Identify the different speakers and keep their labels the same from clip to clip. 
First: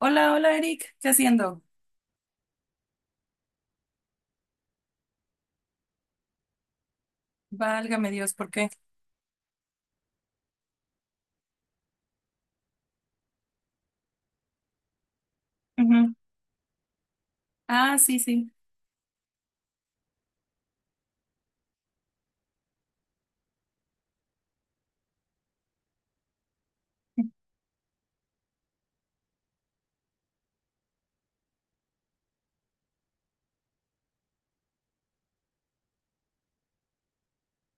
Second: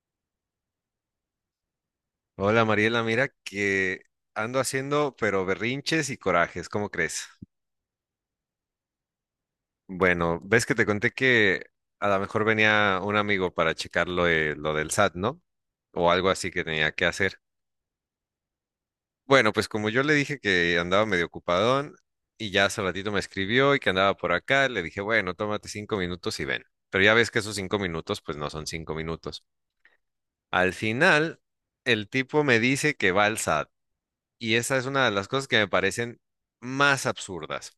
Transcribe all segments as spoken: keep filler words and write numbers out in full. Speaker 1: Hola, hola Eric, ¿qué haciendo?
Speaker 2: Hola Mariela, mira que ando haciendo pero berrinches y corajes, ¿cómo crees?
Speaker 1: Válgame Dios, ¿por qué?
Speaker 2: Bueno, ves que te conté que a lo mejor venía un amigo para checar lo, de- lo del S A T, ¿no? O
Speaker 1: Ujú.
Speaker 2: algo así que tenía que hacer.
Speaker 1: Ah, sí, sí.
Speaker 2: Bueno, pues como yo le dije que andaba medio ocupadón y ya hace ratito me escribió y que andaba por acá, le dije, bueno, tómate cinco minutos y ven. Pero ya ves que esos cinco minutos pues no son cinco minutos. Al final, el tipo me dice que va al S A T. Y esa es una de las cosas que me parecen más absurdas.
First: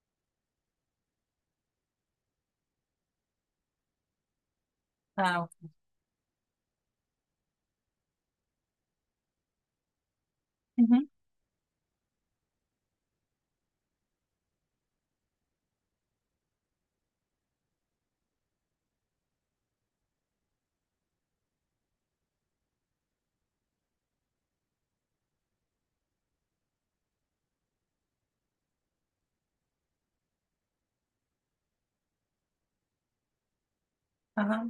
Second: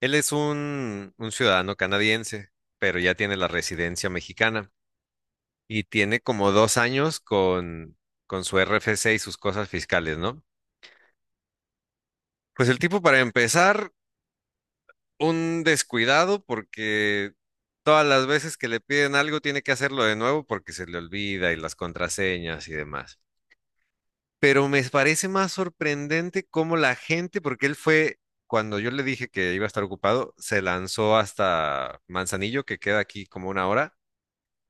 Speaker 2: Él es un, un ciudadano canadiense, pero ya tiene la residencia mexicana
Speaker 1: Ah, ok.
Speaker 2: y tiene como dos años con, con su R F C y sus cosas fiscales, ¿no?
Speaker 1: Ujú.
Speaker 2: Pues el tipo, para empezar, un descuidado porque todas las veces que le piden algo tiene que hacerlo de nuevo porque se le olvida y las contraseñas y demás. Pero me parece más sorprendente cómo la gente, porque él fue, cuando yo le dije que iba a estar ocupado, se lanzó hasta Manzanillo, que queda aquí como una hora,
Speaker 1: Ajá.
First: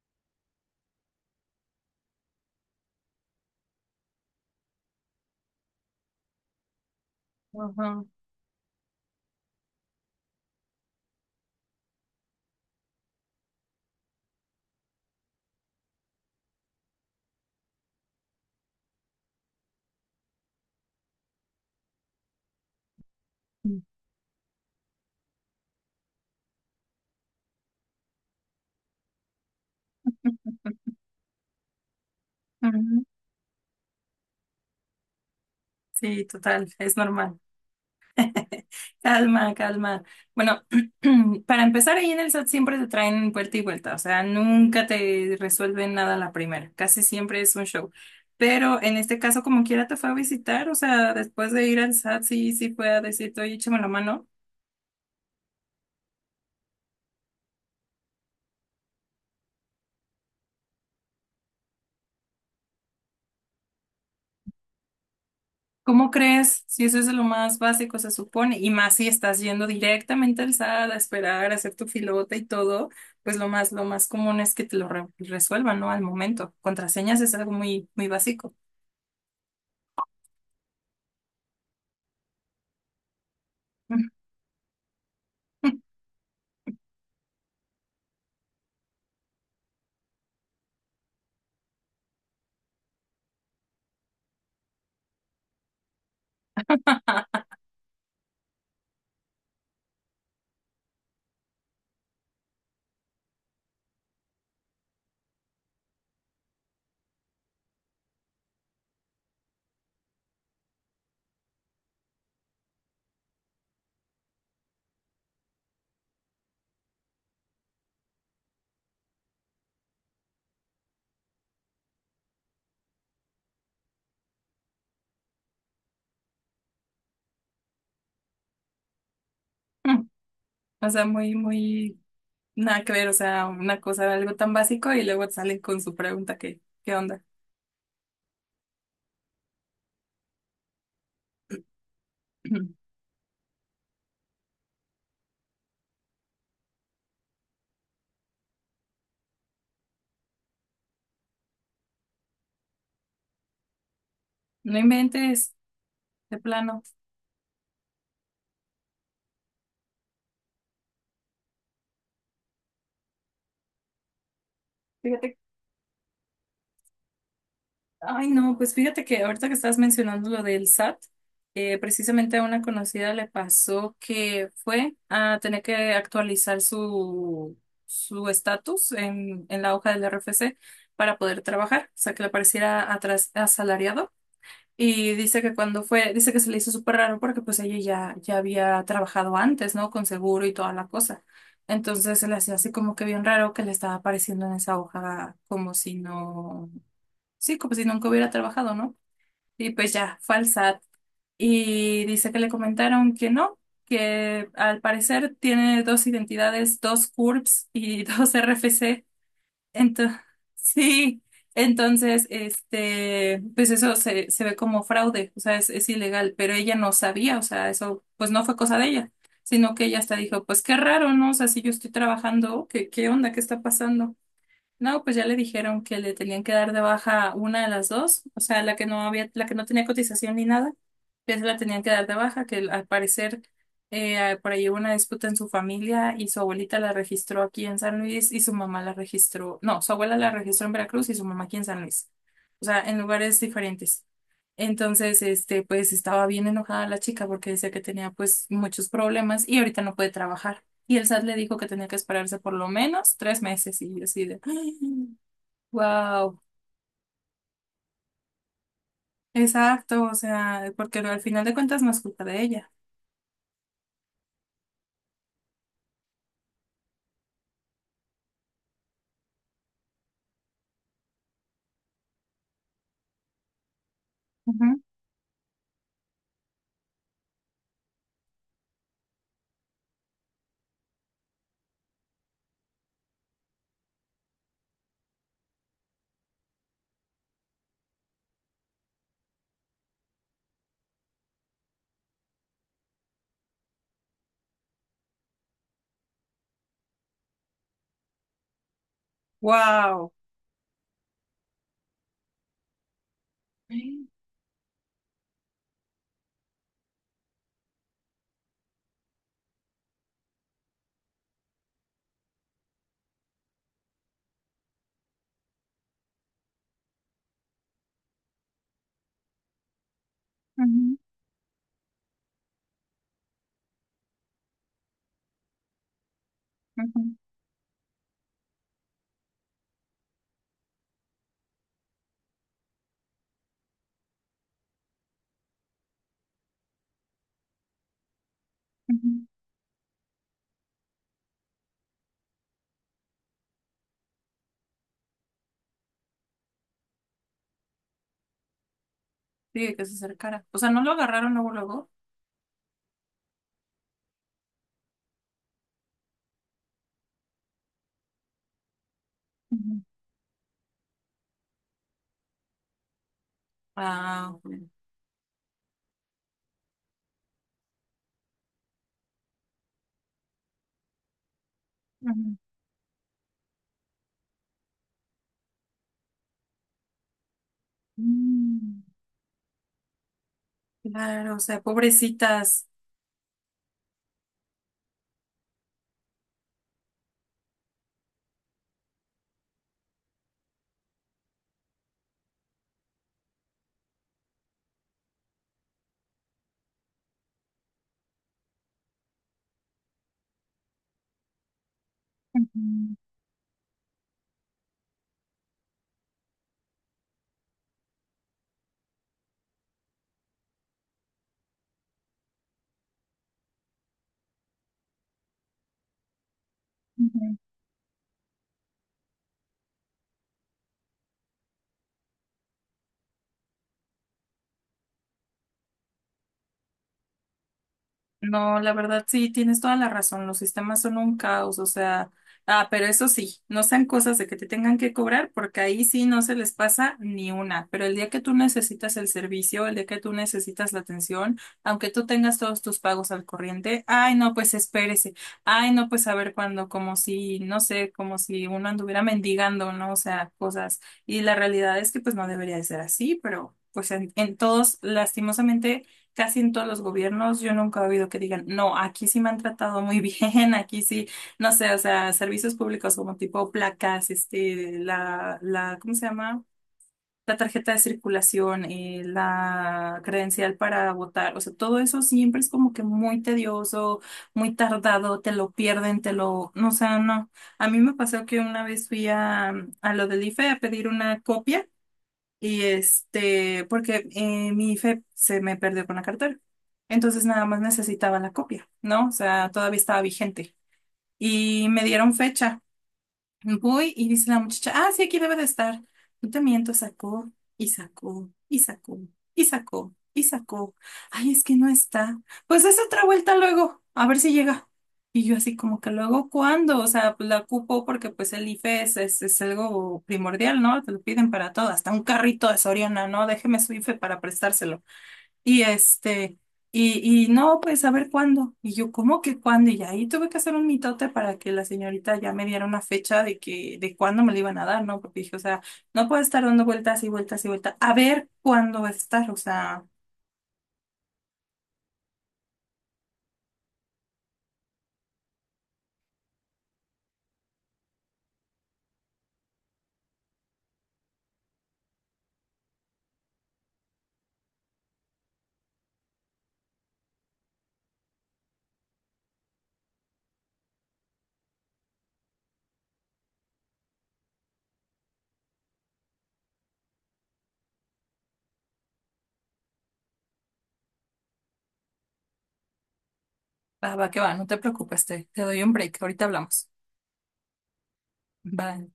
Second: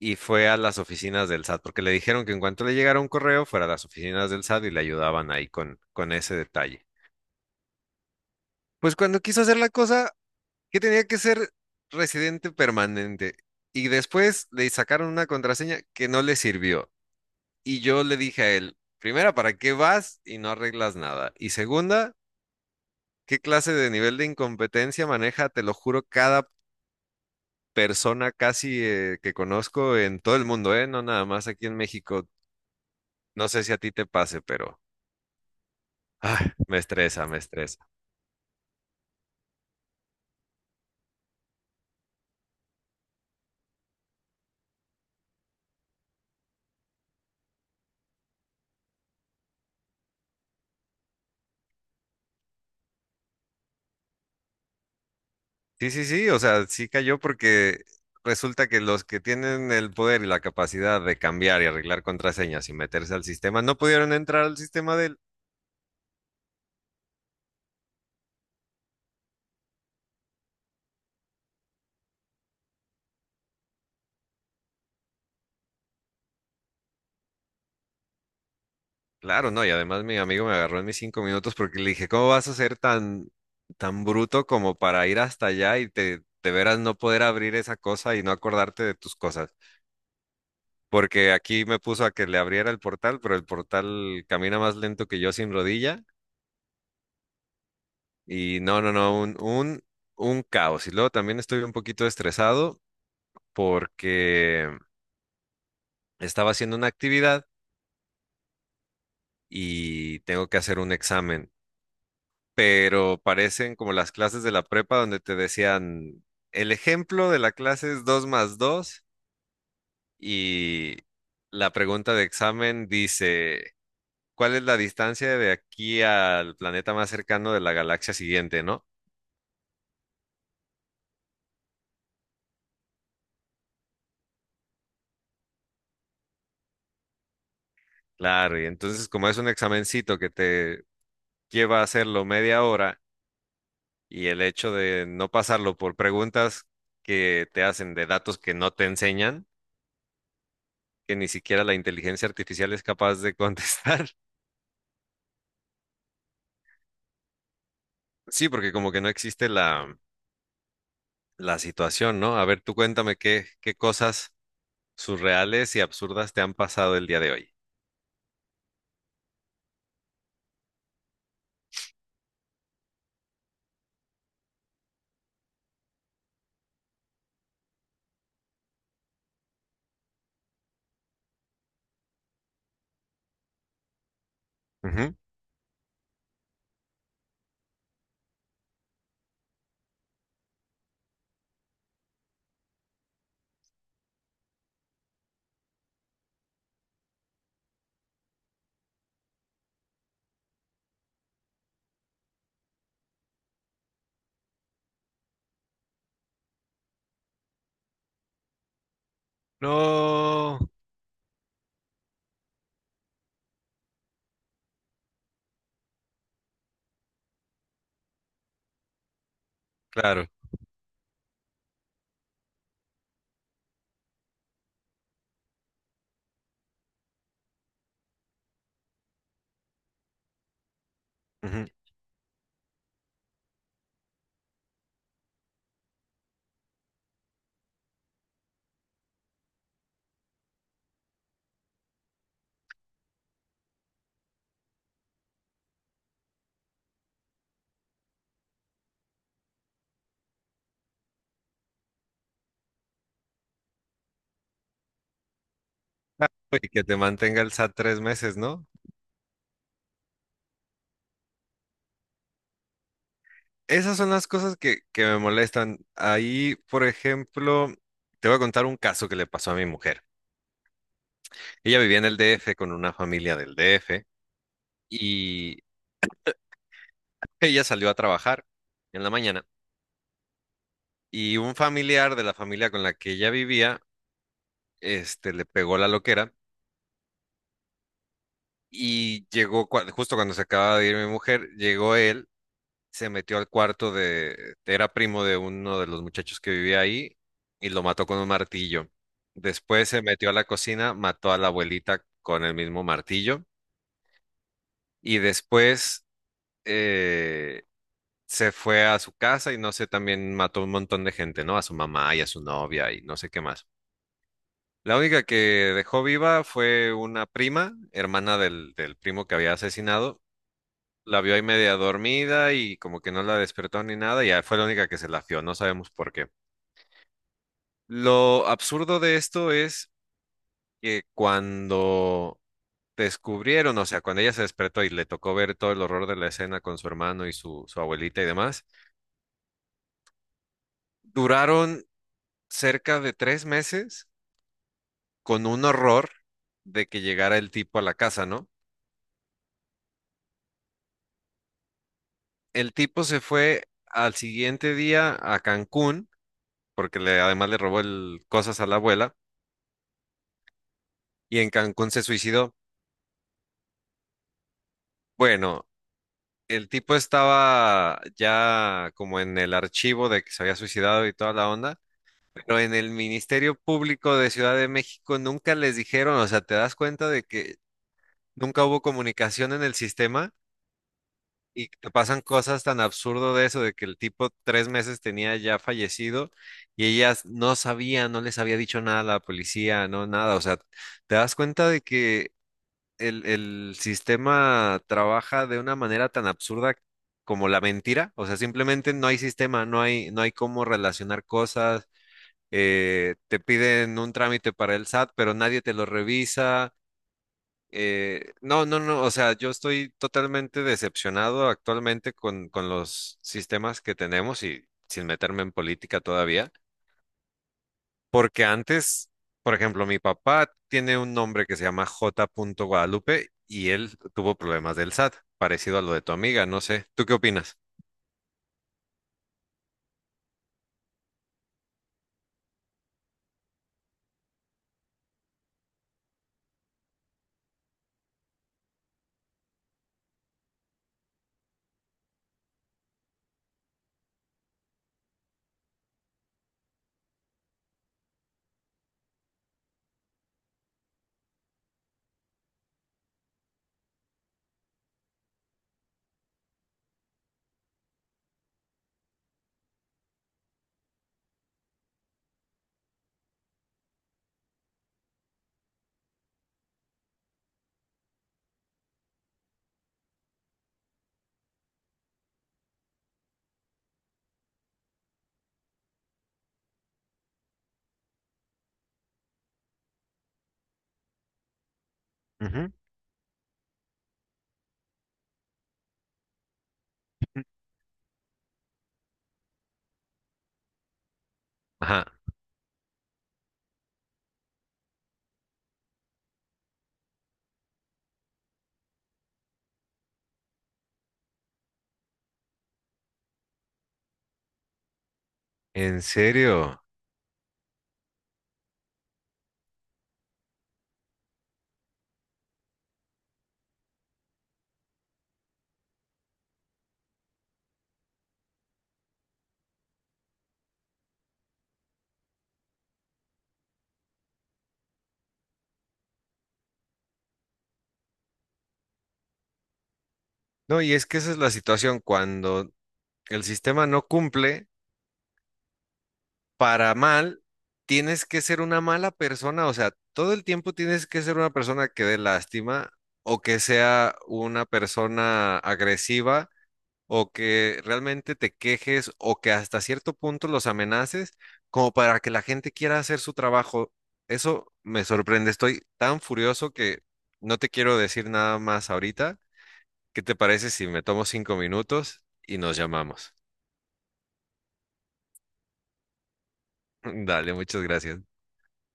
Speaker 2: y fue a las oficinas del S A T, porque le dijeron que en cuanto le llegara un correo, fuera a las oficinas del S A T y le ayudaban ahí con, con ese detalle.
Speaker 1: Ujú.
Speaker 2: Pues cuando quiso hacer la cosa, que tenía que ser residente permanente, y después le sacaron una contraseña que no le sirvió. Y yo le dije a él, primera, ¿para qué vas y no arreglas nada? Y segunda, ¿qué clase de nivel de incompetencia maneja, te lo juro, cada persona casi eh, que conozco en todo el mundo, ¿eh? No nada más aquí en México.
Speaker 1: Ujú.
Speaker 2: No sé si a ti te pase, pero
Speaker 1: Sí,
Speaker 2: ay,
Speaker 1: total,
Speaker 2: me
Speaker 1: es
Speaker 2: estresa, me
Speaker 1: normal.
Speaker 2: estresa.
Speaker 1: Calma, calma. Bueno, para empezar ahí en el SAT siempre te traen vuelta y vuelta, o sea, nunca te resuelven nada a la primera, casi siempre es un show. Pero en este caso, como quiera, te fue a visitar, o sea, después de ir al SAT, sí, sí fue a decirte, oye, échame la mano.
Speaker 2: Sí, sí, sí, o sea, sí cayó porque resulta que los que tienen el poder y la capacidad de cambiar y arreglar contraseñas y meterse al sistema no pudieron entrar al sistema de él.
Speaker 1: ¿Cómo crees? Si eso es lo más básico, se supone, y más si estás yendo directamente al SAT a esperar, a hacer tu filota y todo, pues lo más, lo más común es que te lo re- resuelvan, ¿no? Al momento. Contraseñas es algo muy, muy básico.
Speaker 2: Claro, no, y además mi amigo me agarró en mis cinco minutos porque le dije, ¿cómo vas a ser tan, tan bruto como para ir hasta allá y te, de veras no poder abrir esa cosa y no acordarte de tus cosas? Porque aquí me puso a que le abriera el portal, pero el portal camina más lento que yo sin rodilla y no, no, no, un, un, un caos. Y luego también estoy un poquito estresado porque estaba haciendo una actividad y tengo que hacer un examen. Pero parecen como las clases de la prepa donde te decían, el ejemplo de la clase es dos más dos y la pregunta de examen dice, ¿cuál es la distancia de aquí al planeta más cercano de la galaxia siguiente, no?
Speaker 1: O sea, muy, muy, nada que ver, o sea, una cosa, algo tan básico y luego salen con su pregunta que, qué onda?
Speaker 2: Claro, y entonces como es un examencito que te lleva a hacerlo media hora y el hecho de no pasarlo por preguntas que te hacen de datos que no te enseñan, que ni siquiera la inteligencia artificial es capaz de contestar.
Speaker 1: No inventes, de plano.
Speaker 2: Sí, porque como que no existe la, la situación, ¿no? A ver, tú cuéntame qué, qué cosas
Speaker 1: Fíjate
Speaker 2: surreales y absurdas te han pasado el día de hoy.
Speaker 1: Ay, no, pues fíjate que ahorita que estás mencionando lo del SAT, eh, precisamente a una conocida le pasó que fue a tener que actualizar su su estatus en, en la hoja del R F C para poder trabajar, o sea, que le pareciera atras- asalariado. Y
Speaker 2: Ujú.
Speaker 1: dice que cuando fue, dice que se le hizo súper raro porque pues ella ya, ya había trabajado antes, ¿no? Con seguro y toda la cosa. Entonces se le hacía así como que bien raro que le estaba apareciendo en esa hoja como si no. Sí, como si nunca hubiera trabajado, ¿no? Y pues ya, fue al SAT. Y dice que le comentaron que no, que al parecer tiene dos identidades, dos C U R Ps y dos R F C. Entonces,
Speaker 2: No,
Speaker 1: sí, entonces, este, pues eso se, se ve como fraude, o sea, es, es ilegal, pero ella no sabía, o sea, eso pues no fue cosa de ella, sino que ella hasta
Speaker 2: claro.
Speaker 1: dijo, pues qué raro, ¿no? O sea, si yo estoy trabajando, ¿qué, qué onda? ¿Qué está pasando? No, pues ya le dijeron que le tenían que dar de baja una de las dos, o sea, la que no había, la que no tenía cotización ni nada, ya se la
Speaker 2: Ujú.
Speaker 1: tenían que dar de baja, que al parecer eh, por ahí hubo una disputa en su familia y su abuelita la registró aquí en San Luis y su mamá la registró, no, su abuela la registró en Veracruz y su mamá aquí en San Luis, o sea, en lugares diferentes. Entonces, este, pues estaba bien enojada la chica porque decía que tenía pues muchos problemas y ahorita no puede trabajar. Y el SAT le dijo que tenía que esperarse por lo menos tres meses y yo así de,
Speaker 2: Ah,
Speaker 1: wow,
Speaker 2: y que te mantenga el S A T tres meses, ¿no?
Speaker 1: exacto, o sea, porque al final de cuentas no es culpa de ella.
Speaker 2: Esas son las cosas que, que me molestan. Ahí, por ejemplo, te voy a contar un caso que le pasó a mi mujer. Ella vivía en el D F con una familia del D F y ella salió a trabajar en la mañana y un familiar de la familia con la que ella vivía este, le pegó la loquera y llegó, cua- justo cuando se acaba de ir mi mujer, llegó él, se metió al cuarto de, era primo de uno de los muchachos que vivía ahí y lo mató con un martillo. Después se
Speaker 1: Wow.
Speaker 2: metió a la cocina, mató a la abuelita con el mismo martillo
Speaker 1: Sí,
Speaker 2: y después eh, se fue a su casa y no sé, también mató un montón de gente, ¿no? A su mamá y a su novia y no sé qué más. La única que dejó viva fue una prima, hermana del, del primo que había asesinado, la vio ahí media dormida y como que no la despertó ni nada, y ya fue la única que se la fió, no sabemos por qué. Lo absurdo de esto es que cuando descubrieron, o sea, cuando ella se despertó y le tocó ver todo el horror de la escena con su hermano y su, su abuelita y demás, duraron cerca de tres meses con un horror de que llegara el tipo a la casa, ¿no?
Speaker 1: que se acercara. O sea, no lo agarraron luego, luego.
Speaker 2: El tipo se fue al siguiente día a Cancún, porque le, además le robó el- cosas a la abuela,
Speaker 1: Ujú.
Speaker 2: y en Cancún se suicidó.
Speaker 1: Ah, ok.
Speaker 2: Bueno, el tipo estaba ya como en el archivo de que se había suicidado y toda la onda,
Speaker 1: Ujú.
Speaker 2: pero en el Ministerio Público de Ciudad de México nunca les dijeron, o sea, te das cuenta de que nunca hubo
Speaker 1: Mm,
Speaker 2: comunicación en el sistema
Speaker 1: claro, o sea,
Speaker 2: y te pasan cosas
Speaker 1: pobrecitas.
Speaker 2: tan absurdo de eso, de que el tipo tres meses tenía ya fallecido y ellas no sabían, no les había dicho nada a la policía, no nada, o sea, te das cuenta de que el, el sistema trabaja de una manera tan absurda como la mentira. O sea, simplemente no hay sistema, no hay, no hay cómo relacionar cosas. Eh, te piden un trámite para el S A T, pero nadie te lo revisa. Eh, no, no, no. O sea, yo estoy totalmente decepcionado actualmente con, con los sistemas que tenemos y sin meterme en política todavía. Porque antes, por ejemplo, mi papá tiene un nombre que se llama J. Guadalupe y él tuvo problemas del S A T, parecido a lo de tu amiga, no sé. ¿Tú qué opinas?
Speaker 1: No, la verdad sí, tienes toda la razón. Los sistemas son un caos, o sea, ah, pero eso sí, no sean cosas de que te tengan que cobrar, porque ahí sí no se les pasa ni una. Pero el día que tú necesitas el servicio, el día que tú necesitas la atención, aunque tú tengas todos tus pagos al corriente, ay, no, pues espérese. Ay, no, pues a ver cuándo, como si, no sé, como si uno anduviera mendigando, ¿no? O sea, cosas. Y la realidad es que pues no debería de ser así, pero pues en en todos, lastimosamente casi en todos los gobiernos yo nunca he oído que digan, no, aquí sí me han tratado muy bien, aquí sí, no sé, o sea, servicios públicos como tipo placas, este, la, la, ¿cómo se llama? La tarjeta de circulación, eh, la credencial para votar, o sea, todo eso siempre es como que muy tedioso, muy tardado, te lo pierden, te lo, no, o sea, no. A mí me pasó que una vez fui a, a lo del IFE a pedir una copia. Y
Speaker 2: Ujú.
Speaker 1: este, porque eh, mi IFE se me perdió con la cartera. Entonces nada más necesitaba la copia, ¿no? O sea, todavía estaba vigente. Y me
Speaker 2: Ajá,
Speaker 1: dieron fecha. Voy y dice la muchacha, ah, sí, aquí debe de estar. No te miento, sacó y sacó y sacó y sacó y sacó. Ay, es que no está. Pues es otra vuelta luego, a ver si llega. Y yo así como que
Speaker 2: ¿en
Speaker 1: luego, ¿cuándo?
Speaker 2: serio?
Speaker 1: O sea, pues la ocupo porque pues el IFE es, es, es algo primordial, ¿no? Te lo piden para todo, hasta un carrito de Soriana, ¿no? Déjeme su IFE para prestárselo. Y este, y, y no, pues a ver cuándo. Y yo, ¿cómo que cuándo? Y ahí tuve que hacer un mitote para que la señorita ya me diera una fecha de que, de cuándo me lo iban a dar, ¿no? Porque dije, o sea, no puedo estar dando vueltas y vueltas y vueltas. A ver cuándo va a estar, o sea,
Speaker 2: No, y es que esa es la situación cuando el sistema no cumple para mal, tienes que ser una mala persona, o sea, todo el tiempo tienes que ser una persona que dé lástima o que sea una persona agresiva o que realmente te quejes o que hasta cierto punto los amenaces como para que la gente quiera hacer su trabajo. Eso me sorprende. Estoy tan furioso que no te quiero decir nada más ahorita. ¿Qué te parece si me tomo cinco minutos y nos llamamos?
Speaker 1: va, va que va, no te preocupes, te, te doy un break, ahorita hablamos.
Speaker 2: Dale, muchas gracias.
Speaker 1: Bye.